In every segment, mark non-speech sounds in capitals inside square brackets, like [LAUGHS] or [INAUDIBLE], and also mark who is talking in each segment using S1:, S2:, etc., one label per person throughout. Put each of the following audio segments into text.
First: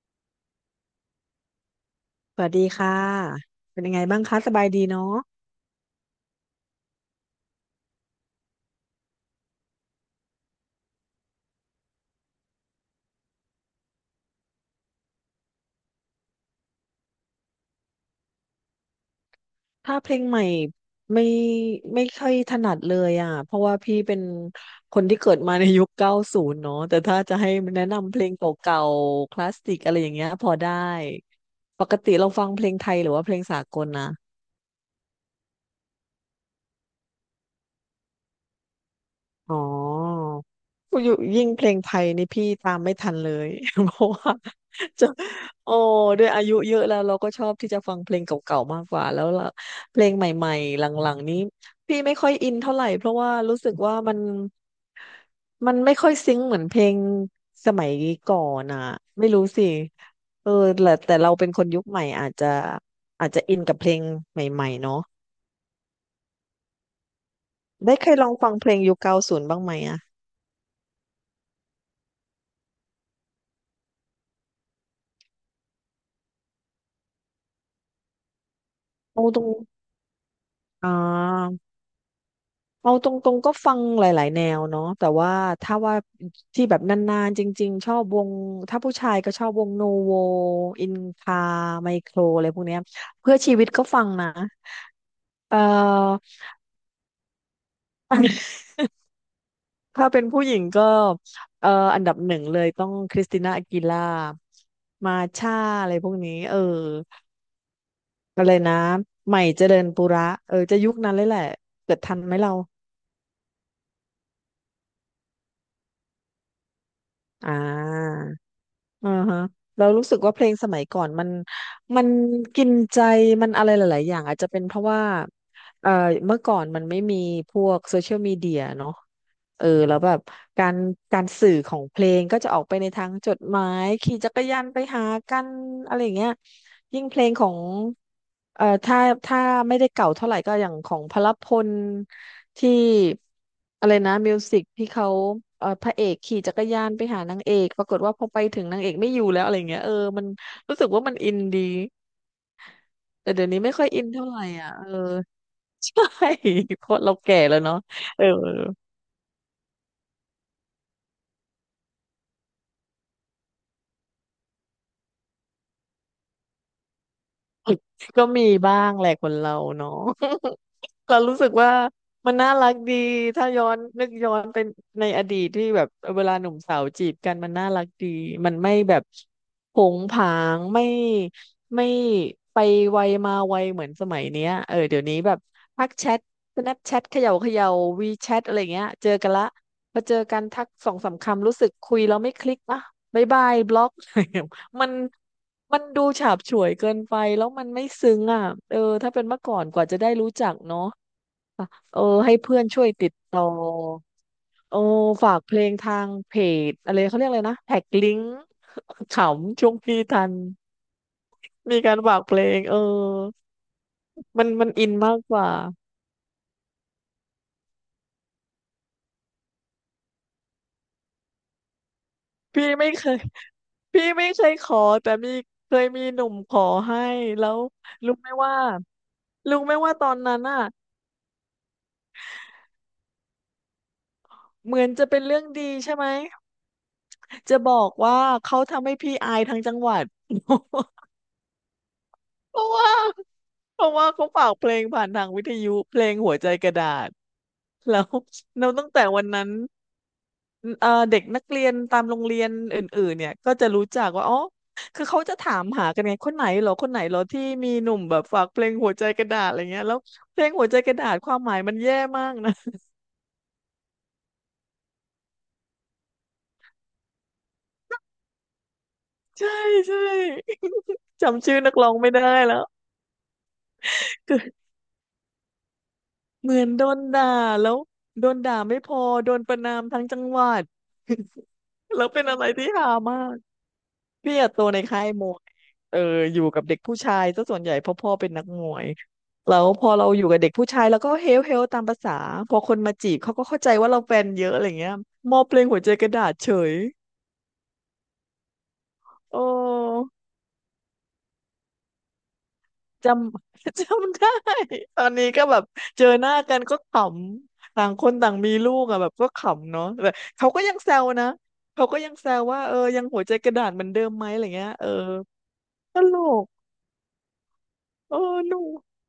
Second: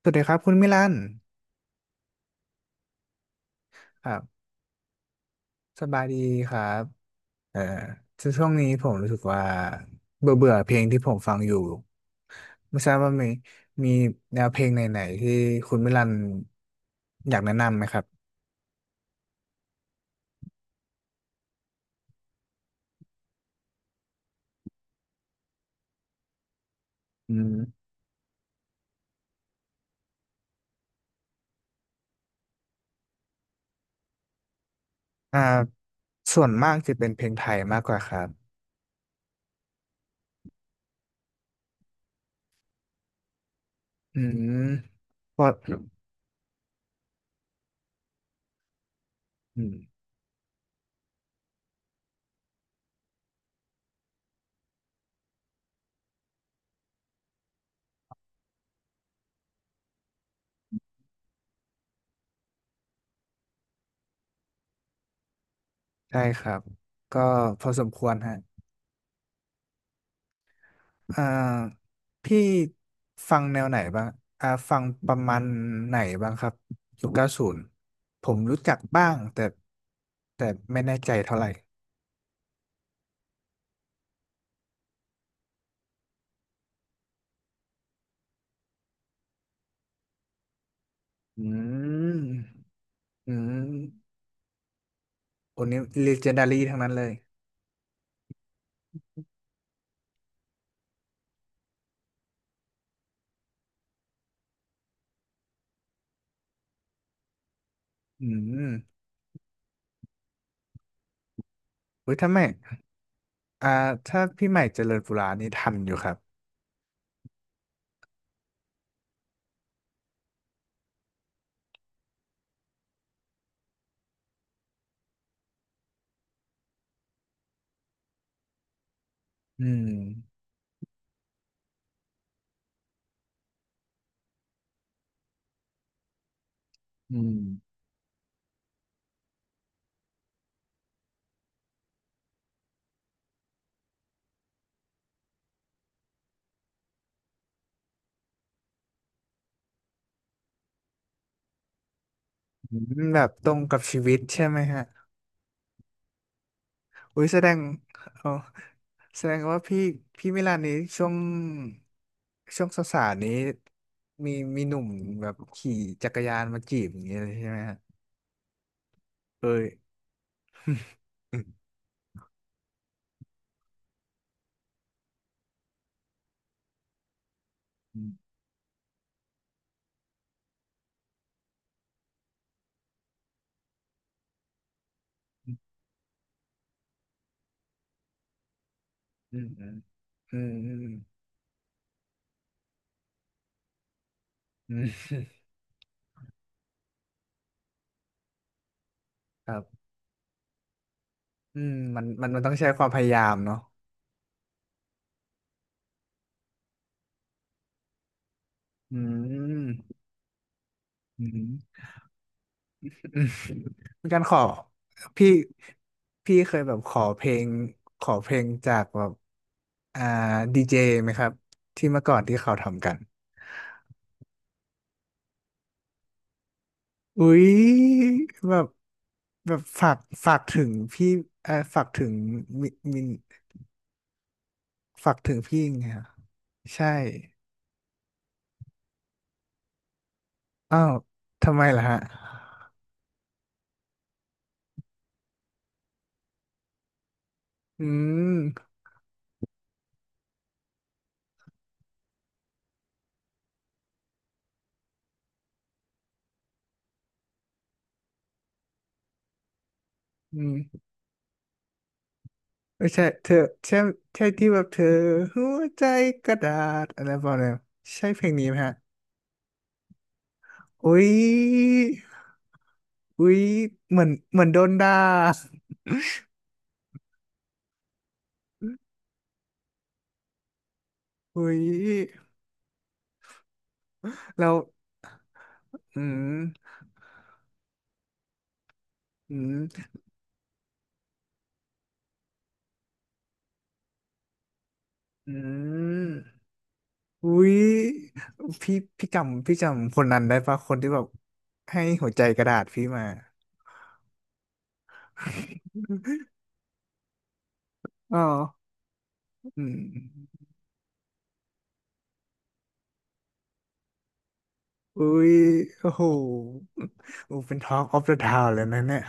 S1: สวัสดีครับคุณมิลัน
S2: สวัสดีค่ะ เป็นยังไง
S1: ครั
S2: บ้างคะ
S1: บ
S2: สบายดีเนาะ
S1: สบายดีครับเอ่อช่วงนี้ผมรู้สึกว่าเบื่อเบื่อเพลงที่ผมฟังอยู่ไม่ทราบว่ามีแนวเพลงไหนๆที่คุณมิลันอยากแนะนำไหมครับ
S2: ถ้าเพลงใหม่ไม่ไม่ค่อยถนัดเลยอ่ะเพราะว่าพี่เป็นคนที่เกิดมาในยุค 90 เนาะแต่ถ้า
S1: อื
S2: จะให้
S1: ม
S2: แนะนำเพลงเก่าๆคลาสสิกอะไรอย่างเงี้ยพอได้ ปกติเราฟังเพลงไทยหรือว่าเพลงสากลนะ
S1: อ่าส่วนมากจะเป็นเพลงไทยมากกว่าครับ
S2: อ๋ออยู่ยิ่งเพลงไทยนี่พี่ตามไม่ทันเลย [LAUGHS] เพราะ
S1: อื
S2: ว่า
S1: ม
S2: จะ
S1: พอ
S2: โอ้ด้วยอายุเยอะแล้วเราก็ชอบที่จะฟังเพลงเก่าๆมากกว่าแล้วละ
S1: อืม
S2: เพลงใหม่ๆหลังๆนี้พี่ไม่ค่อยอินเท่าไหร่เพราะว่ารู้สึกว่ามันไม่ค่อยซิงค์เหมือนเพลงสมัยก่อนอ่ะไม่รู้สิเออแต่เราเป็นคนยุคใหม่อาจจะอินกับเพลงใหม่ๆเนาะ
S1: ใช่ครับก็พอสม
S2: ได้
S1: ค
S2: เค
S1: วร
S2: ยลอ
S1: ฮะ
S2: งฟังเพลงยุคเก้าศูนย์บ้างไหมอ่ะ
S1: อ่าพี่ฟังแนวไหนบ้างฟังประมาณไหนบ้างครับยุค90ผมรู้จักบ้าง
S2: โอ้ตร
S1: แต่
S2: ง
S1: แต่ไม่
S2: อ่
S1: แน่ใจเท่าไหร่
S2: า เอาตรงๆก็ฟังหลายๆแนวเนาะแต่ว่าถ้าว่าที่แบบนานๆจริงๆชอบวงถ้าผู้ชายก็ชอบวงโนโวอินคา
S1: อื
S2: ไมโค
S1: ม
S2: รอะไรพวกเนี้ย
S1: อื
S2: เพื่อชีวิต
S1: ม
S2: ก็ฟังนะเอ่อ
S1: คนนี้ legendary ทั้งนั้นเลย
S2: [LAUGHS] ถ้าเป็นผู้หญิงก็เอ่ออันดับหนึ่งเลยต้องคริสติน่าอากีล่ามาช่าอะไรพวกนี้เออ
S1: อื
S2: อะไรนะ
S1: ม
S2: ใหม่เจริญปุระเออจะยุคนั้นเลยแหละเกิด
S1: เฮ้
S2: ทั
S1: ย
S2: นไหมเรา
S1: อ่าถ้าพี่ใหม่เจริญปุรานี่ทันอยู่ครับ
S2: อ่า อ่าฮะเรารู้สึกว่าเพลงสมัยก่อนมันกินใจมันอะไรหลายๆอย่างอาจจะเป็นเพราะว่าเอ่อเมื่อก่อนมันไม่มีพวกโซเชียลมีเดียเนาะ เอ
S1: อื
S2: อ
S1: ม
S2: แล้วแบบการการสื่อของเพลงก็จะออกไปในทางจดหมายขี่จักรยานไปหากันอะไรอย่างเงี้ยยิ่งเพ
S1: อื
S2: ลง
S1: ม
S2: ของเอ่อถ้าถ้าไม่ได้เก่าเท่าไหร่ก็อย่างของพหลพลที่อะไรนะมิวสิกที่เขาพระเอกขี่จักรยานไปหานางเอกปรากฏว่าพอไปถึงนางเอกไม่อยู่แล้วอะไรเงี้ยเออมันรู้สึกว่ามันอินดี
S1: อืมแบ
S2: แต่
S1: บต
S2: เดี๋ย
S1: ร
S2: วนี้
S1: ง
S2: ไม่
S1: กับ
S2: ค่อย
S1: ชี
S2: อิน
S1: วิต
S2: เท่าไหร่
S1: ใช่ไหม
S2: อ่ะ
S1: ฮะ
S2: เออ [LAUGHS] ใช่ [LAUGHS] เพราะเรา
S1: อุ้ย
S2: แก่แล้วเนาะเอ
S1: เอ
S2: อ
S1: อ แสดงว่าพี่มิลานนี้ช่วงสาวๆนี้มีมีหนุ่มแบบขี่จักรยานมาจีบอย่างเงี้ยเลยใช่ไหมฮะ
S2: [LAUGHS] ก็มีบ้างแหละคน
S1: เอ้
S2: เรา
S1: ย
S2: เนาะ [LAUGHS] เรา
S1: [LAUGHS]
S2: รู้สึก
S1: อื
S2: ว่ามันน่ารักดีถ้าย้อนนึกย้อนเป็นในอดีตที่แบบเวลาหนุ่มสาวจีบกันมันน่ารักดี
S1: ม
S2: มันไม่แบบผงผางไม่ไปไวมาไวเหมือนสมัยเนี้ยเออเดี๋ยวนี้แบบทักแชท Snapchat เขย่าวีแชทอะไรเงี้ยเจอกัน
S1: อื
S2: ละ
S1: มอืม
S2: พอเจอ
S1: อื
S2: กัน
S1: ม
S2: ทัก
S1: อื
S2: สอ
S1: ม
S2: งสามคำรู้สึกคุยแล้วไม่คลิกนะบ๊ายบายบล็อก
S1: อื
S2: มัน
S1: ม
S2: มันดูฉาบฉวยเกินไปแล้วมันไม่ซึ้งอ่ะเออถ้าเป็นเมื่อ
S1: ค
S2: ก่อ
S1: รั
S2: นกว่า
S1: บ
S2: จะได้รู้จักเนาะ
S1: อื
S2: อ่ะ
S1: ม
S2: เออ
S1: มันมัน
S2: ให้
S1: มันต้อ
S2: เพื่
S1: ง
S2: อน
S1: ใช้ค
S2: ช่ว
S1: วา
S2: ย
S1: มพ
S2: ติ
S1: ยา
S2: ด
S1: ยาม
S2: ต่อ
S1: เนาะ
S2: เออฝากเพลงทางเพจอะไรเขาเรียกอะไรนะแท็กลิงก์
S1: อื
S2: [LAUGHS] ขำช่วง
S1: ม
S2: พี่ทัน
S1: อืมอืม
S2: มีการฝากเพลงเออ
S1: เป็นการขอ
S2: มันอินมาก
S1: พี่
S2: กว่า
S1: พี่เคยแบบขอเพลงจากแบบอ่าดีเจไหมครับที่เมื่อก่อนที่เขา
S2: พี่
S1: ทำ
S2: ไม่
S1: กัน
S2: เคย [LAUGHS] พี่ไม่เคยขอแต่มีเคยมีหนุ่มขอให้
S1: อุ๊
S2: แล้ว
S1: ย
S2: รู้ไหม
S1: แบ
S2: ว่า
S1: บแบ
S2: รู้
S1: บ
S2: ไหม
S1: ฝา
S2: ว่า
S1: ก
S2: ตอน
S1: ฝา
S2: นั้
S1: ก
S2: นอ่ะ
S1: ถึงพี่เออฝากถึงมิมิน
S2: เหมือนจะ
S1: ฝาก
S2: เป็น
S1: ถึง
S2: เรื่อง
S1: พี่
S2: ดี
S1: ไง
S2: ใช่ไหม
S1: ฮะใช่
S2: จะบอกว่าเขาทำให้พี่อายทั้งจังหวัด
S1: อ้าว
S2: [LAUGHS]
S1: ทำไมล่ะฮะ
S2: เพราะว่าเพราะว่าเขาฝากเพลงผ่านทางวิทยุเพลงหัวใจกระดาษ
S1: อื
S2: แล้ว
S1: ม
S2: ตั้งแต่วันนั้นเด็กนักเรียนตามโรงเรียนอื่นๆเนี่ยก็จะรู้จักว่าอ๋อคือเขาจะถามหากันไงคนไหนเหรอที่มีหนุ่มแบบฝากเพลงหัวใจกระดาษอะไรเงี้ยแล้ว
S1: อื
S2: เพลงหัวใจ
S1: ม
S2: กระดาษความหมายมันแย่มากนะ
S1: ไม่ใช่เธอใช่ใช่ที่แบบเธอหัวใจกระดาษอะไรประมาณนั้นใช่เพลงนี้ไหมฮะ
S2: [LAUGHS] ใช่ใช่
S1: อุ๊ย
S2: [LAUGHS] จำชื่อนักร้องไม่ได้แล้ว
S1: อุ๊ยเหมือนโดนด่า
S2: เหมือนโดนด่าแล้วโดนด่าไม่พอโดนประณามทั้งจังหวัด
S1: อุ๊ย
S2: [LAUGHS] แล้วเป็นอะไรที่ฮามากพี่
S1: เรา
S2: อะโตในค่ายมวยเออ
S1: อื
S2: อยู่กับ
S1: ม
S2: เด็กผู้ชายซะส่วนใหญ่เพราะพ่อเป็นนักมวย
S1: อื
S2: แล้
S1: ม
S2: วพอเราอยู่กับเด็กผู้ชายแล้วก็เฮลตามภาษาพอคนมาจีบเขาก็เข้าใจว่าเราแฟนเยอะอะไรเงี้ยม
S1: อื
S2: อบเพลงหัวใจก
S1: ม
S2: ระดาษเฉย
S1: อุ้ยพี่พี่
S2: โอ
S1: จำพี่จำค
S2: ้
S1: นนั้นได้ปะคนที่แบบให้หัวใจกระดาษพี่มา
S2: จำ [LAUGHS] จำได้ตอนนี้ก็แบบเจอหน้ากันก็ขำต่า
S1: [LAUGHS]
S2: งคน
S1: อ๋อ
S2: ต่างมีลูกอะแบบก็
S1: อื
S2: ขำเนาะแบบ
S1: ม
S2: เขาก็ยังแซวนะเขาก็ยังแซวว่าเออยังหัวใจกระดาษเหมือนเดิมไหมอะไรเงี้ยเออ
S1: อุ้ยโอ้
S2: ต
S1: โห
S2: ลก
S1: โอ้เป็นt ออฟ of
S2: เอ
S1: the
S2: อ
S1: Town
S2: หนู
S1: เลยนะเนี่ย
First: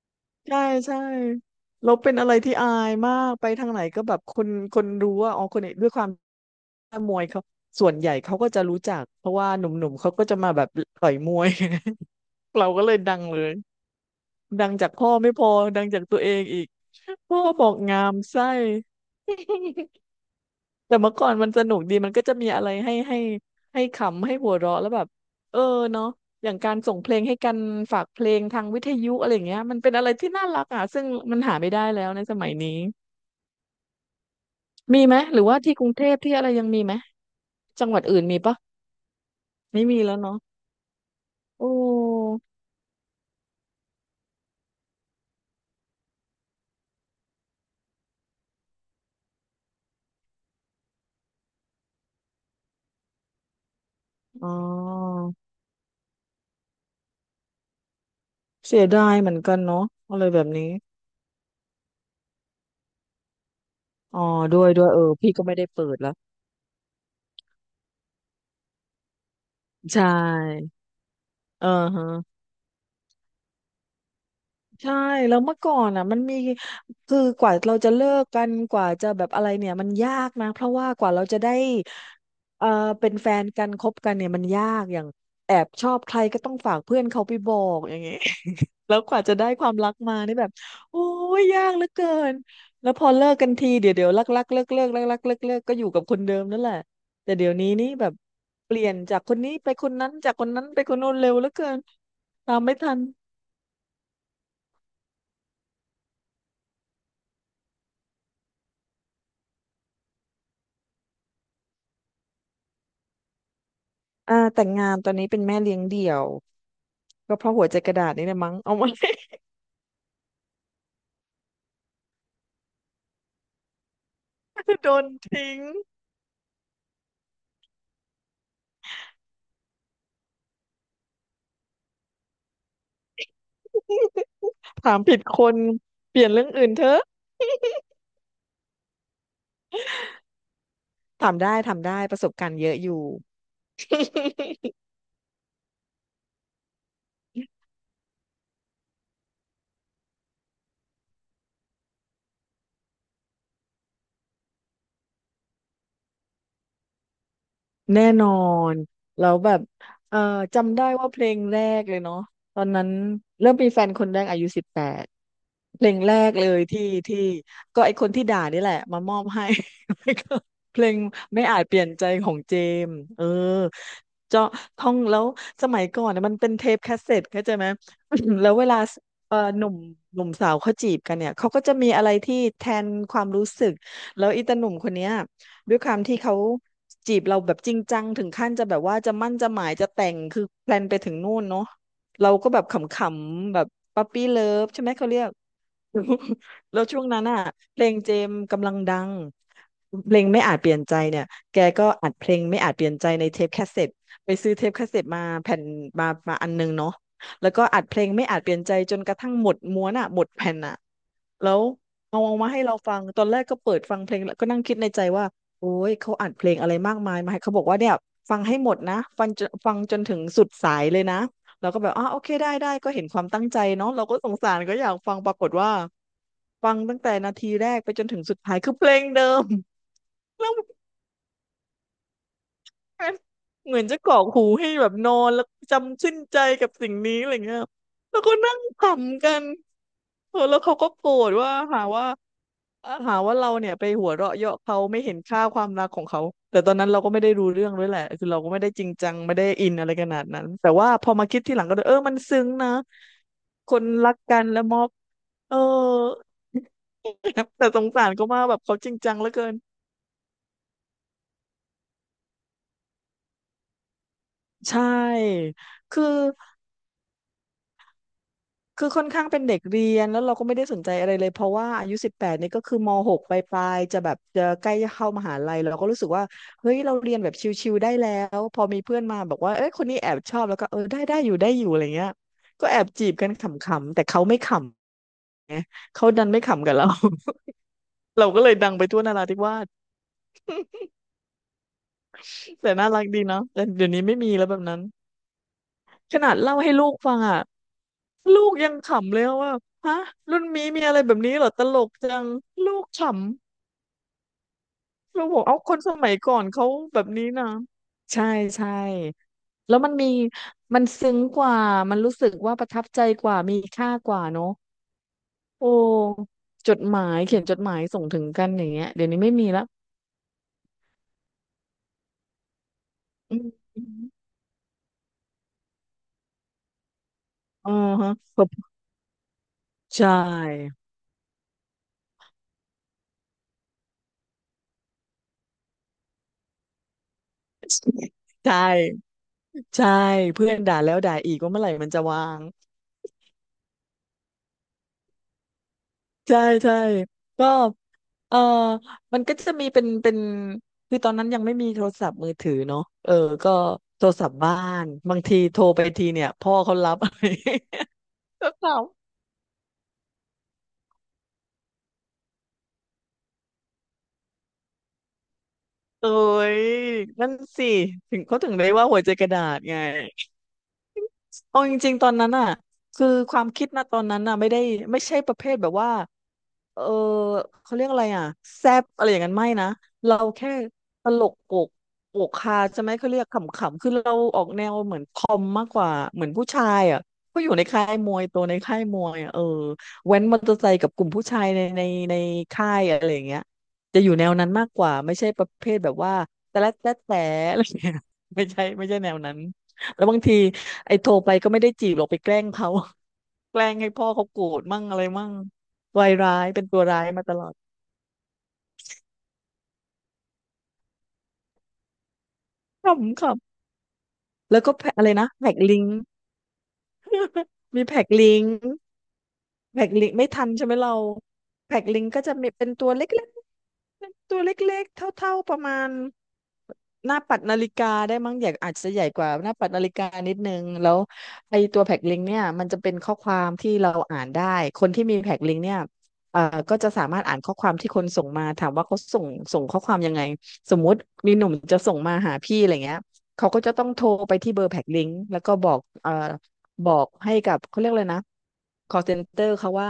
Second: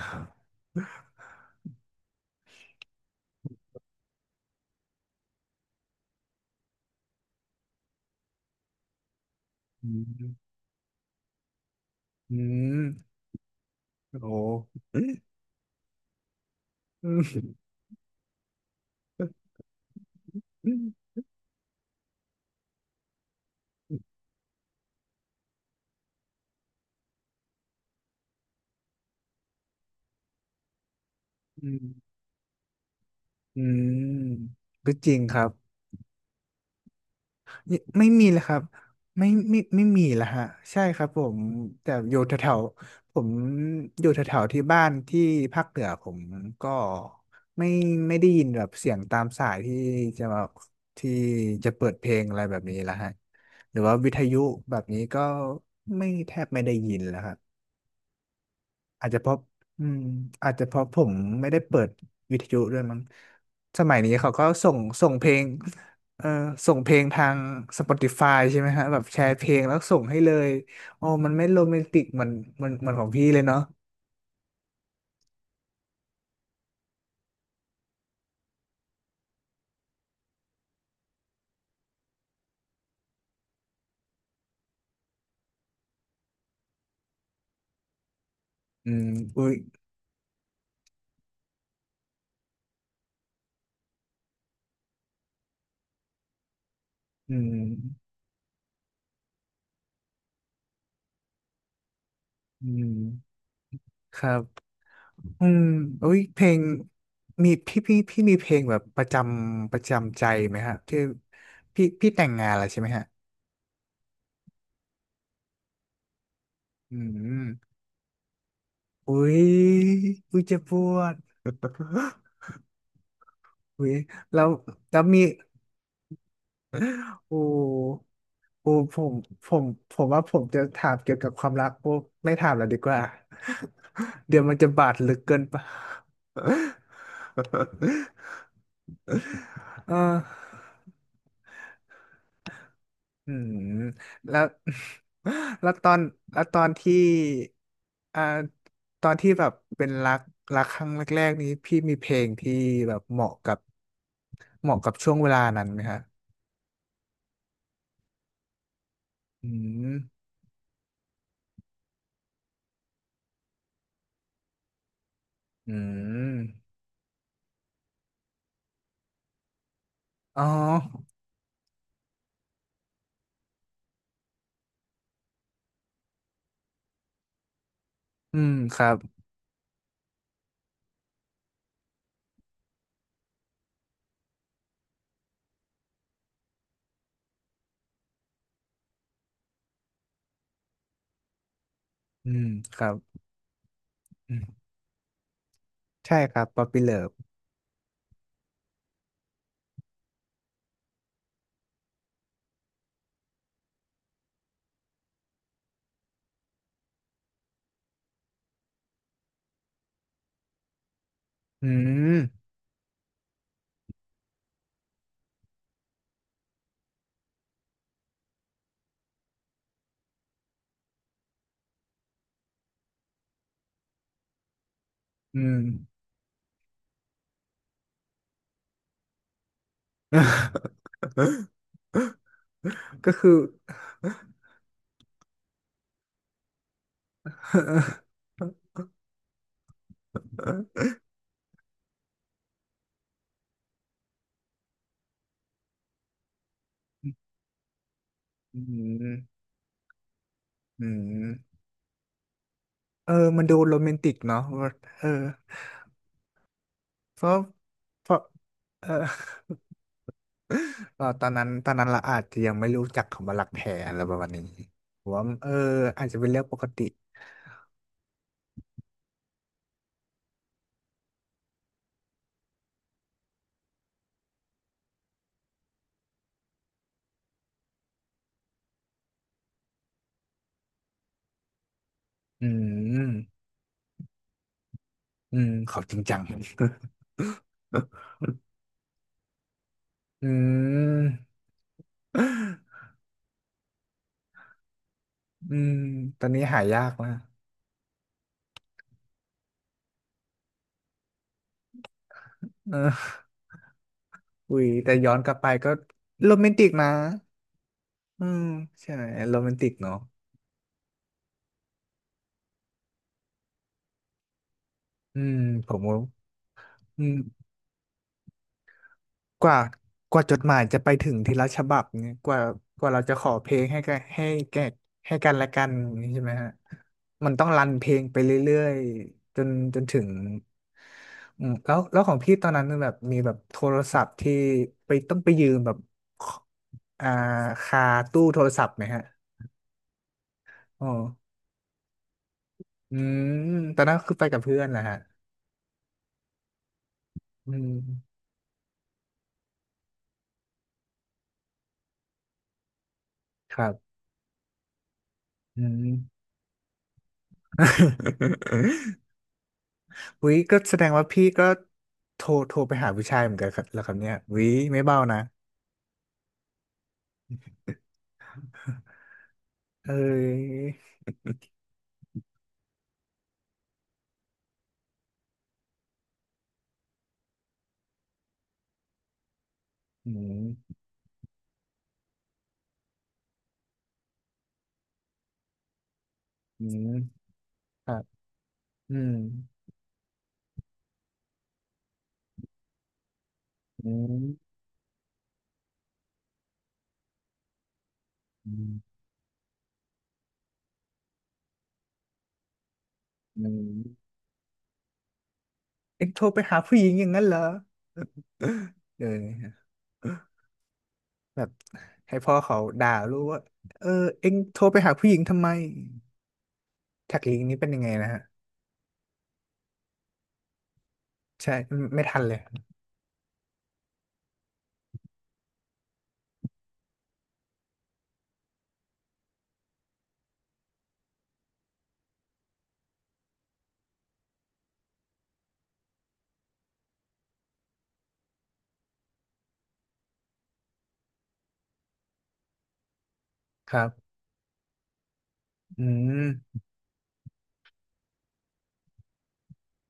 S2: ใช่ใช่เราเป็นอะไรที่อายมากไปทางไหนก็แบบคนรู้ว่าอ๋อคนนี้ด้วยความมวยเขาส่วนใหญ่เขาก็จะรู้จักเพราะว่าหนุ
S1: อื
S2: ่มๆเขาก็จะมา
S1: ม
S2: แบบต่อยมวย
S1: อื
S2: [LAUGHS] เราก็เลย
S1: ม
S2: ดังเลย
S1: โอ้โห
S2: ดังจากพ่อไม่พอดังจากตัวเองอีก
S1: อื
S2: พ่อ
S1: ม
S2: บอกงามไส้แต่
S1: อื
S2: เมื่อก่อนมันสนุกดีมันก็จะมีอะไรให้ขำให้หัวเราะแล้วแบบเออเนาะอย่างการส่งเพลงให้กันฝากเพลงทางวิทยุอะไรอย่างเงี้ยมันเป็นอะไรที่น่ารักอ่ะซึ่งมันหาไม่ได้แล้ว
S1: ม
S2: ในสมัยนี้
S1: อืมก็
S2: มี
S1: จ
S2: ไห
S1: ริ
S2: ม
S1: งค
S2: หรื
S1: รั
S2: อ
S1: บ
S2: ว่าที่กรุงเทพที่อะไรยังมีไหม
S1: ไม่
S2: จังหวัด
S1: ไม่
S2: อื่น
S1: มีเล
S2: มี
S1: ยค
S2: ปะ
S1: รับ ไม่ไม่
S2: ไม่
S1: ไม่
S2: มี
S1: มี
S2: แล้ว
S1: ละ
S2: เนาะ
S1: ฮะใช่ครับผม
S2: โอ
S1: แต่อยู่แถ
S2: ้
S1: วๆผมอยู่แถวๆที่บ้านที่ภาคเหนือผมก็ไม่ไม่ได้ยินแบบเสียงตามสายที่จะแบบที่จะเปิดเพลงอะไรแบบนี้ละฮะหรือว่าวิทยุ
S2: อ๋อ
S1: แบบนี้ก็ไม่แทบไม่ได้ยินแล้วฮะ
S2: เสีย
S1: อา
S2: ดา
S1: จ
S2: ย
S1: จะเพ
S2: เหมือ
S1: ราะ
S2: นกัน
S1: อื
S2: เนาะ
S1: ม
S2: อะไรแบบ
S1: อาจจะ
S2: นี้
S1: เพราะผมไม่ได้เปิดวิทยุด้วยมั้งสมัยนี้
S2: อ๋อ
S1: เขาก็
S2: ด้ว
S1: ส่
S2: ย
S1: ง
S2: ด้วยเออ
S1: ส่งเพ
S2: พี่
S1: ล
S2: ก็
S1: ง
S2: ไม่ได้เปิดแล้ว
S1: เออส่งเพลงทาง Spotify ใช่ไหมฮะ แบบแชร์เพลงแล้วส่
S2: ใช
S1: งให้เลย
S2: ่
S1: อ๋อมันไม่โร
S2: เออ
S1: แมนติก
S2: ฮะ
S1: เหมือนเหมือนของพี่เลยเนาะ
S2: ใช่แล้วเมื่อก่อนอ่ะมันมีคือกว่าเราจะเลิกกันกว่าจะแบบอะไรเนี่ยมันยากนะเพราะว่ากว่าเราจะได้เอ่อเป็นแฟนกันคบกันเนี่ยมันยากอย่างแอบชอบใครก็ต้องฝากเพื่อนเขาไปบอกอย่างเงี้ย [LAUGHS]
S1: อื
S2: แล้ว
S1: ม
S2: กว่าจะ
S1: อุ้
S2: ได้
S1: ย
S2: ความรักมานี่แบบโอ้ยยากเหลือเกินแล้วพอเลิกกันทีเดี๋ยวรักรักเลิกเลิกรักรักเลิกเลิกก็อยู่กับคนเดิมนั่นแหละแต่
S1: อื
S2: เดี๋ยวนี้นี่แบ
S1: ม
S2: บเปลี่ยนจากคนนี้ไปคนนั้นจากคนนั้นไปคนโน้นเร็วเหลือเกินตาม
S1: อื
S2: ไม่
S1: ม
S2: ทัน
S1: ครับอืมอุ้ยเพลงมีพี่พี่พี่มีเพลงแบบประจำใจไหมฮะที่พี่แต่งงานแล้วใช่ไหมฮะ
S2: อ่าแต่งงานตอนนี้เป็นแม่เลี้ยงเดี่ยว
S1: อื
S2: ก็เพราะหัว
S1: ม
S2: ใจกระดาษนี่แหละมั้งเอามา
S1: อุ้ยอุ้ยเจ็บปวด [GASPS] อุ้ยแล้ว
S2: [LAUGHS] โด
S1: แล้ว
S2: น
S1: มี
S2: ทิ้ง
S1: โอ้โอ้ผมผมว่าผมจะถามเกี่ยวกับความรักโอ้ไม่ถามแล้วดีกว่า [LAUGHS] เดี๋ยวมันจะบา
S2: ถา
S1: ด
S2: ม
S1: ลึ
S2: ผิ
S1: ก
S2: ด
S1: เกิ
S2: ค
S1: นไป
S2: นเปลี่ยนเรื่องอื่นเถอะ
S1: [LAUGHS] เออ
S2: ถามได้ถามได้ประสบการณ์เยอะอยู่
S1: อืมแล้ว
S2: [LAUGHS]
S1: [LAUGHS] แล้วตอนแล้วตอนที่อ่าตอนที่แบบเป็นรักครั้งแรกๆนี้พี่มีเพลงที่แบบเหมาะกับช่วงเวลานั้นไหมฮะ
S2: แน่นอนแล้ว
S1: อื
S2: แบบเอ่อ
S1: ม
S2: จำได้ว่าเพลงแรกเลยเนาะตอนนั้นเริ่มมีแฟนคนแรกอายุสิบแปด
S1: อื
S2: เพลงแรกเลย
S1: ม
S2: ที่ก็ไอคนที่ด่านี่แหละมามอบให้ [LAUGHS] แล้วก็
S1: อ๋
S2: เพลง
S1: อ
S2: ไม่อาจเปลี่ยนใจของเจมส์เออเจาะท่องแล้วสมัยก่อนนะมันเป็นเทปแคสเซ็ตเข้าใจไหม [COUGHS]
S1: อื
S2: [CLEARS THROAT] แล้
S1: ม
S2: วเว
S1: ค
S2: ลา
S1: รับ
S2: เออหนุ่มหนุ่มสาวเขาจีบกันเนี่ยเขาก็จะมีอะไรที่แทนความรู้สึกแล้วอีตาหนุ่มคนเนี้ยด้วยความที่เขาจีบเราแบบจริงจังถึงขั้นจะแบบว่าจะมั่นจะหมายจะแต่งคือแพลนไปถึงนู่นเนาะเรา
S1: อืม
S2: ก็แบบข
S1: ครับ
S2: ำๆแบบปั๊ปปี้
S1: อื
S2: เลิ
S1: ม
S2: ฟใช่ไหมเขาเรียก [LAUGHS] รู้
S1: ใช่ครับป๊อป
S2: แล้
S1: ปี้
S2: วช่
S1: เลิ
S2: วง
S1: ฟ
S2: นั้นอ่ะเพลงเจมส์กำลังดังเพลงไม่อาจเปลี่ยนใจเนี่ยแกก็อัดเพลงไม่อาจเปลี่ยนใจในเทปแคสเซ็ตไปซื้อเทปแคสเซ็ตมาแผ่นมาอันนึงเนาะแล้วก็อัดเพลงไม่อาจเปลี่ยนใจจนกระทั่งหมดม้วนอ่ะหมดแผ่นอ่ะแล้ว
S1: อืม
S2: เอาออกมาให้เราฟังตอนแรกก็เปิดฟังเพลงแล้วก็นั่งคิดในใจว่าโอ้ยเขาอัดเพลงอะไรมากมายมาให้เขาบอกว่าเนี่ยฟังให้หมดนะฟังจนถึงสุดสายเลยนะ เราก็แบบอ่าโอเคได้ได้ก็เห็นความตั้งใจเนาะเราก็สงสารก็อยากฟังปรา
S1: อื
S2: กฏ
S1: ม
S2: ว่าฟังตั้งแต่นาทีแรกไปจนถึงสุดท้ายคือเพลงเดิม [LAUGHS] แล้วม
S1: [LAUGHS]
S2: ั
S1: ก็
S2: น
S1: คือ
S2: เหมือนจะกรอกหูให้แบบนอนแล้วจำชื่นใจกับสิ่งนี้อะไรเงี้ย
S1: [LAUGHS]
S2: แล้วก็นั่งขำกันเออแล้วเขาก็โกรธว่าหาว่า อะหาว่าเราเนี่ยไปหัวเราะเยาะเขาไม่เห็นค่าความรักของเขาแต่ตอนนั้นเราก็ไม่ได้รู้เรื่องด้วยแหละคือเราก็
S1: อื
S2: ไม่ได้จริงจังไม่
S1: ม
S2: ได้อินอะไรขนาดนั้นแต่
S1: อื
S2: ว่าพอมาคิดที่ห
S1: ม
S2: ลังก็เลยเออมันซึ้งนะ
S1: เออมันดู
S2: ค
S1: โร
S2: น
S1: แมน
S2: รั
S1: ติก
S2: กกั
S1: เนาะ
S2: นแล้วมอบ
S1: เออ
S2: เออ
S1: เพราะ
S2: [LAUGHS] แต่สงสา
S1: เพ
S2: ร
S1: ราะ
S2: เขามากแบบเขา
S1: เอ
S2: จ
S1: อ
S2: ริงจังเหลือเกิน
S1: [LAUGHS] ก็ตอนนั้นเราอาจจะยังไม่รู้จักคำว่ารักแท้อะไรประมาณนี้
S2: ใช่
S1: ผมว่าเออ
S2: คือ
S1: อาจจะเป็นเรื่องปกติ
S2: คือค่อนข้างเป็นเด็กเรียนแล้วเราก็ไม่ได้สนใจอะไรเลยเพราะว่าอายุสิบแปดนี่ก็คือมหกปลายๆจะแบบจะใกล้จะเข้ามหาลัยเราก็รู้สึกว่าเฮ้ยเราเรียนแบบชิวๆได้แล้วพอมีเพื่อนมาบอกว่าเอ้ยคนนี้แอบชอบแล้วก็เออได้ได้อยู่ได้อยู่อะไรเงี้ย
S1: อื
S2: ก็แอบจี
S1: ม
S2: บกันขำๆแต่เขาไม่ขำ
S1: อืมเขาจริง
S2: เขา
S1: จัง
S2: ดัน
S1: [LAUGHS]
S2: ไม่ขำกับเรา [LAUGHS] เราก็เลยดังไปทั่วนราธิวาส
S1: อืม
S2: แต่น่ารักดีเนาะแต่เดี๋ยวนี้ไม่มีแล้วแบบนั้น
S1: อืม
S2: ข
S1: ตอน
S2: นาด
S1: นี้
S2: เล่า
S1: หา
S2: ให้
S1: ยา
S2: ลู
S1: ก
S2: ก
S1: นะ
S2: ฟังอ่ะลูกยังขำเลยว่าฮะรุ่นนี้มีอะไรแบบนี้เหรอตลกจังลูก
S1: เอ
S2: ข
S1: อ
S2: ำ
S1: อุ้ยแต่ย้อน
S2: เรา
S1: กลั
S2: บ
S1: บ
S2: อก
S1: ไป
S2: เอา
S1: ก็
S2: คนสมัย
S1: โร
S2: ก่อน
S1: แมนติ
S2: เขา
S1: กนะ
S2: แบบนี้นะ
S1: อื
S2: ใช่
S1: ม
S2: ใช่
S1: ใช่ไหมโรแมนติก
S2: แล้วมัน
S1: เนาะ
S2: มีมันซึ้งกว่ามันรู้สึกว่าประทับใจกว่ามีค่ากว่าเนอะ
S1: อืม
S2: โอ
S1: ผมว่า
S2: ้จดห
S1: อื
S2: มา
S1: ม
S2: ยเขียนจดหมายส่งถึงกันอย่างเงี้ยเดี๋ยวนี้ไม่
S1: ก
S2: มี
S1: ว่า
S2: ละ
S1: กว่าจดหมายจะไปถึงทีละฉบับเนี่ยกว่าเราจะขอ
S2: อื
S1: เพล
S2: ม
S1: งให้กันและกันอย่างนี้ใช่ไหมฮะมันต้องรั
S2: อ๋
S1: น
S2: อ
S1: เพลง
S2: ฮะ
S1: ไปเรื่อยๆจนถึ
S2: ใช
S1: ง
S2: ่
S1: อืมแล้วของพี่ตอนนั้นแบบมีแบบโทรศัพท์ที่ต้องไปยืมแบบขอ่าคาตู้โท
S2: ใช
S1: รศัพท์ไหมฮะ
S2: ่ใช่เพื่อนด่า
S1: อ๋อ
S2: แล้วด่าอีกว่าเมื่อไหร่มันจะวาง
S1: อืมตอนนั้นคือไปกับเพื่อนแหละฮะ
S2: ใช่ใช่ก็
S1: อืม
S2: เออมันก็จะมีเป็นคือตอนนั้นยังไม่มีโทรศัพท์มือถือเนาะเออก็
S1: ครับ
S2: โทรศัพท์บ้านบางทีโท
S1: อื
S2: รไปที
S1: ม
S2: เนี่ยพ่อเขารับ [LAUGHS] ก็ถาม
S1: วิก็แสดงว่าพี่ก็โทรไปหาผู้ชายเหมือนกันครับแล้วครับเนี่ยวิไม่เบานะ
S2: โอ้ยนั่นสิถึงเขาถึงได้ว่าหัวใจกระดาษไง
S1: เอ้ย
S2: เอาจริงๆตอนนั้นอ่ะคือความคิดนะตอนนั้นอ่ะไม่ได้ไม่ใช่ประเภทแบบว่าเออเขาเรียกอะไรอ่ะแซบอะไรอย่างนั้นไม่นะ
S1: อื
S2: เราแค่
S1: ม
S2: ตลกโปกฮาใช่ไหมเขาเรียกขำๆคือเราออกแนวเหมือนคอมมากกว่าเหมือนผู้
S1: อื
S2: ชาย
S1: ม
S2: อ่ะก็อยู่ในค่า
S1: ค
S2: ย
S1: รับ
S2: มวยตัวในค่าย
S1: อื
S2: มว
S1: ม
S2: ยอ่ะแว้นมอเตอร์ไซค์กับกลุ่มผู้ชายในค่ายอะไรอย่างเงี้ย
S1: อื
S2: จะอยู่แนวนั้น
S1: ม
S2: มากกว่าไม่ใช่ประเภทแบบว่าแต่ละแต่แต่อะไรอย่างเงี้ยไม่
S1: อื
S2: ใช่
S1: ม
S2: ไม่ใช่แนวนั้น แล้วบางทีไอ้โทรไปก็ไม่ได้จีบหรอกไปแกล้งเขา
S1: อื
S2: [LAUGHS] แกล้งให้พ่อ
S1: ม
S2: เขาโกรธมั่งอะไรมั่ง
S1: เอ็
S2: วา
S1: ง
S2: ย
S1: โทร
S2: ร้า
S1: ไป
S2: ย
S1: หา
S2: เป็น
S1: ผู้
S2: ตัว
S1: หญิง
S2: ร้า
S1: อ
S2: ย
S1: ย่างนั้
S2: มา
S1: นเห
S2: ต
S1: รอ
S2: ลอด
S1: [LAUGHS] เออแบบให้พ่อเขาด่า
S2: ขำ
S1: รู้
S2: ข
S1: ว่าเออเอ็ง
S2: ำ
S1: โท
S2: แล้
S1: ร
S2: วก็
S1: ไป
S2: แพ็
S1: หา
S2: คอะ
S1: ผู้
S2: ไร
S1: หญิง
S2: นะ
S1: ทำไม
S2: แพ็กลิงก์
S1: แท็กลิงนี้เป็นยั
S2: มี
S1: งไง
S2: แพ็ก
S1: นะฮะ
S2: ลิงก์ แพ็กลิงกไม่ทันใช่ไหมเรา
S1: ใช่
S2: แพ็ก
S1: ไม่
S2: ลิ
S1: ไม่
S2: ง
S1: ทั
S2: ก็
S1: นเล
S2: จะ
S1: ย
S2: มีเป็นตัวเล็กๆเป็นตัวเล็กๆเท่าๆประมาณหน้าปัดนาฬิกาได้มั้งอยากอาจจะใหญ่กว่าหน้าปัดนาฬิกานิดนึงแล้วไอตัวแพ็กลิงเนี่ยมันจะเป็นข้อความที่เราอ่านได้คนที่มีแพ็กลิงกเนี่ยเอ่อก็จะสามารถอ่านข้อความที่คนส่งมาถามว่าเขาส่งข้อความยังไงสมมุติมีหนุ่มจะส่งมาหาพี่อะไรเงี้ยเขาก็จะ
S1: ครั
S2: ต้องโทร
S1: บ
S2: ไปที่เบอร์แพ็กลิงแล้วก็บอก
S1: อืม
S2: บอกให้กับเขาเรียกเลยนะ call center เขาว่า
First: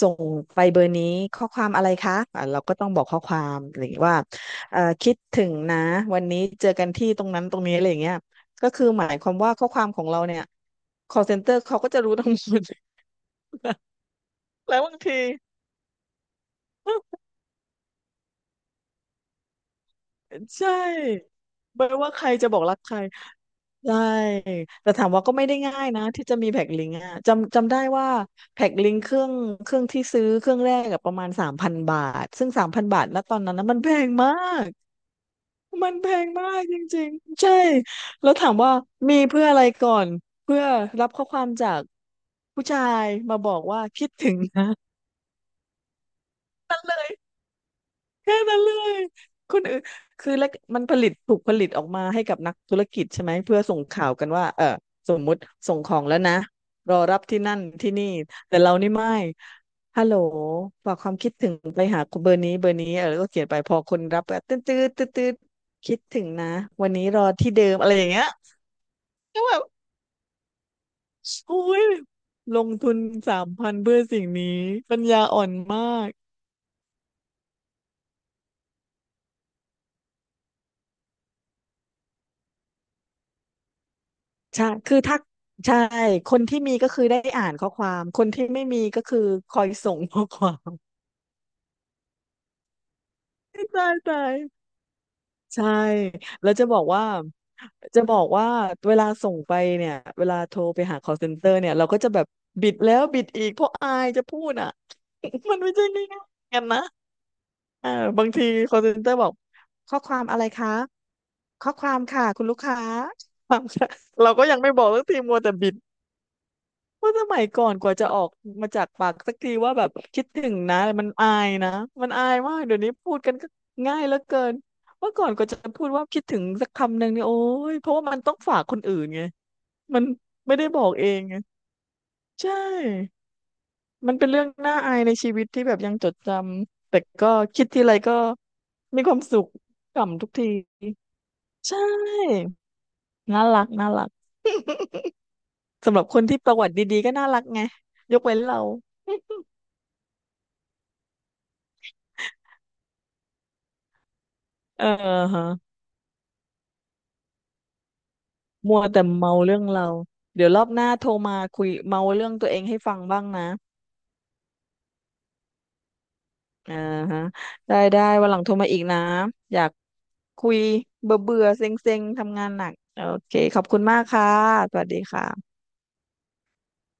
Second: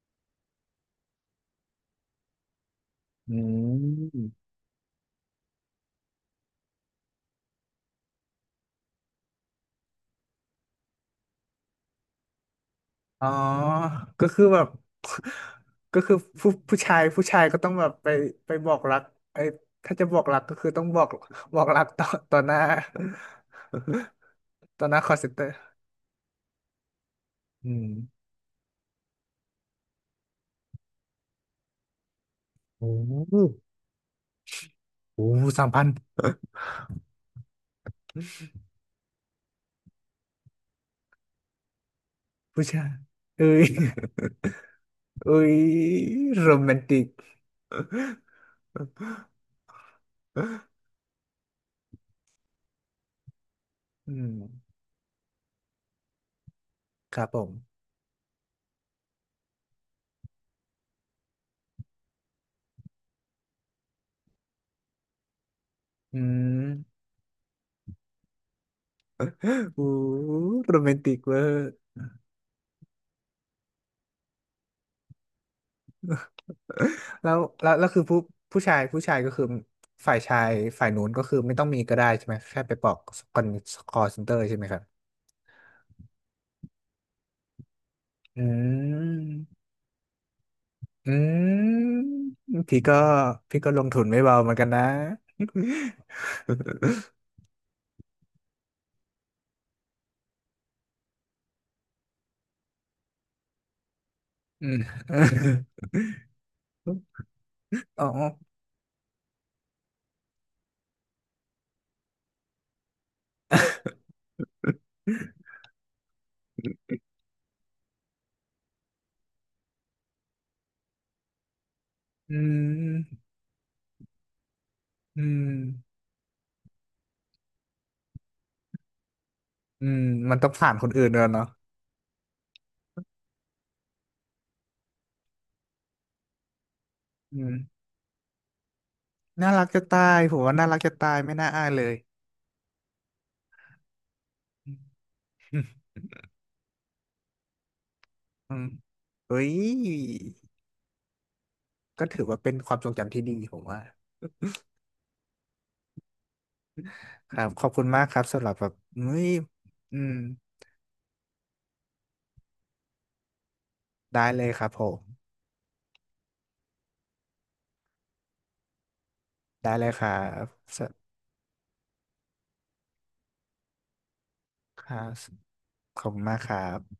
S2: ส่งไปเบอร์นี้ข้อความอะไรคะอ่ะเราก็ต้องบอกข้อค
S1: อื
S2: วามอะไรอย่างเงี้ยว่า
S1: ม
S2: คิดถึงนะวันนี้เจอกันที่ตรงนั้นตรงนี้อะไรอย่างเงี้ยก็คือหมายความว่าข้อความของเราเนี่ย call center เขาก็จะรู้ทั้งหมด
S1: อ๋อก็คือแบบ
S2: [LAUGHS] แล้วบางที
S1: [LAUGHS] ก็คือผู้ชายก็ต้องแบบไปบอกรักไอ้ถ้าจะบอกรักก็
S2: [LAUGHS]
S1: คือ
S2: ใช่
S1: ต้องบอก [LAUGHS] บอกรั
S2: ไม่
S1: กต่อ
S2: ว่าใคร
S1: ต่อ
S2: จะ
S1: ห
S2: บ
S1: น้า
S2: อกรักใคร ใช่
S1: [LAUGHS] ต่อ
S2: แต่
S1: หน้า
S2: ถา
S1: ค
S2: ม
S1: อล
S2: ว่า
S1: เซ็น
S2: ก็
S1: เตอ
S2: ไม่
S1: ร์
S2: ได้ง่ายนะที่จะมีแพ็คลิงก์อะจำ
S1: อื
S2: จำได้
S1: ม
S2: ว่าแพ็คลิงก์เครื่องที่ซื้อเครื่องแรกกับประมาณสามพันบาทซึ่งสามพัน
S1: โอ้
S2: บาทแล้วต
S1: โห
S2: อนนั้นนะมันแพงมาก
S1: โอ้3,000
S2: มันแพงมากจริงๆใช่แล้วถามว่ามีเพื่ออะไรก่อนเพื่อรับข้อความจากผู้
S1: ผู้
S2: ชา
S1: ชาย
S2: ยมา
S1: เอ้
S2: บอก
S1: ย
S2: ว่าคิดถึงนะ
S1: [LAUGHS] เอ้ยโรแมนติก
S2: แค่นั้นเลยคนอื่นคือแล้วมันผลิตถูกผลิตออกมาให้กับนักธุรกิจใช่ไหมเพื่อส่งข่า
S1: อื
S2: วกัน
S1: ม
S2: ว่าสมมุติส่งของแล้วนะรอ
S1: ค
S2: รับ
S1: รับผ
S2: ที่
S1: ม
S2: นั่นที่นี่แต่เรานี่ไม่ฮัลโหลฝากความคิดถึงไปหาเบอร์นี้เบอร์นี้แล้วก็เขียนไปพอคนรับก็ตื้อตื้อตื้อตื้อคิด
S1: อื
S2: ถึงนะวัน
S1: ม
S2: นี้รอที่เดิมอะไรอย่างเงี้ยก็
S1: โอ้
S2: แบบ
S1: โหโรแมนติกเวอร์
S2: โอ้ยลงทุนสามพันเพื่อสิ่งนี้ปัญญาอ่อนมาก
S1: แล้วคือผู้ชายก็คือฝ่ายชายฝ่ายนู้นก็คือไม่ต้องมีก็ได้ใช่ไหมแค่ไปบอกคอนคอลเซ็นเตอร์ใช่ไหม
S2: ใช่
S1: ครับ
S2: คือถ้าใช่คนที่มีก็คือได้อ่านข้อความคน
S1: อื
S2: ที่ไม่มีก็คือคอ
S1: ม
S2: ยส่งข้อความ
S1: อืมพี่ก็พี่ก็
S2: [LAUGHS]
S1: ลง
S2: ตาย
S1: ทุนไม่
S2: ตาย
S1: เบาเหมือนกันนะ
S2: ใช่แล้วจะบอกว่า
S1: [LAUGHS]
S2: จะบอกว่าเวลาส่งไปเนี่ยเวลาโทรไปหา call center เนี่ยเราก็จะแบบบิดแล้วบิดอีกเพราะอายจะพูด
S1: อื
S2: อ่ะ
S1: ม
S2: [LAUGHS] มันไม่ใช่ง่ายๆกันนะเออ
S1: อ๋
S2: บางที
S1: อ
S2: call center บอกข้อความอะไรคะข้อความค่ะคุณลูกค้าความค่ะ [LAUGHS] เราก็ยังไม่บอกสักทีมัวแต่บิด ว่าสมัยก่อนกว่าจะออกมาจากปากสักทีว่าแบบคิดถึงนะมันอายนะมันอา
S1: อื
S2: ยมากเดี๋ยวนี้พูด
S1: ม
S2: กันก็ง่ายเหลือเกินเมื่อ
S1: อื
S2: ก่อนก
S1: ม
S2: ว่าจะพูดว่าคิดถึงสักคำหนึ่งเนี่ยโอ้ยเพราะว่ามันต้องฝากคนอื่นไง
S1: อืม
S2: มัน
S1: มันต้อง
S2: ไม่ได้
S1: ผ่าน
S2: บอ
S1: คน
S2: ก
S1: อื่
S2: เอ
S1: นด้
S2: ง
S1: วย
S2: ไง
S1: เนาะ
S2: ใช่มันเป็นเรื่องน่าอายในชีวิตที่แบบยังจดจำแต่ก็
S1: อืม
S2: คิดทีไรก็มีความสุข
S1: น่ารักจะตาย
S2: ขำทุก
S1: ผม
S2: ที
S1: ว่าน่ารักจะตายไม่น่าอาย
S2: ใช
S1: เลย
S2: ่น่ารักน่ารัก
S1: อืม
S2: สำหรับคนที่ประวัติดีๆก็น่ารักไงยกเว้น
S1: อื
S2: เรา
S1: มเฮ้ยก็ถือว่าเป็นความทรงจำที่ดีผมว่า
S2: เออฮะ
S1: ครับขอบคุณมากครับสำหรับแบบ
S2: มัวแต่
S1: เฮ้ย
S2: เมาเรื่องเรา
S1: อืม
S2: เดี๋ยวรอบหน้าโทรมาคุยเมาเรื่องตัวเองให้ฟังบ้างนะ
S1: ได้เลยครับผม
S2: อ่าฮะได้ได้วันหลังโทรมาอีกนะอยา
S1: ได้
S2: ก
S1: เลยครับ
S2: คุย
S1: ส
S2: เบื่อเบื่อเซ็งเซ็งๆทำงานหนักโอเคขอบคุณมากค่ะส
S1: ค
S2: วัส
S1: รั
S2: ดี
S1: บ
S2: ค่ะ
S1: ขอบคุณมากครับ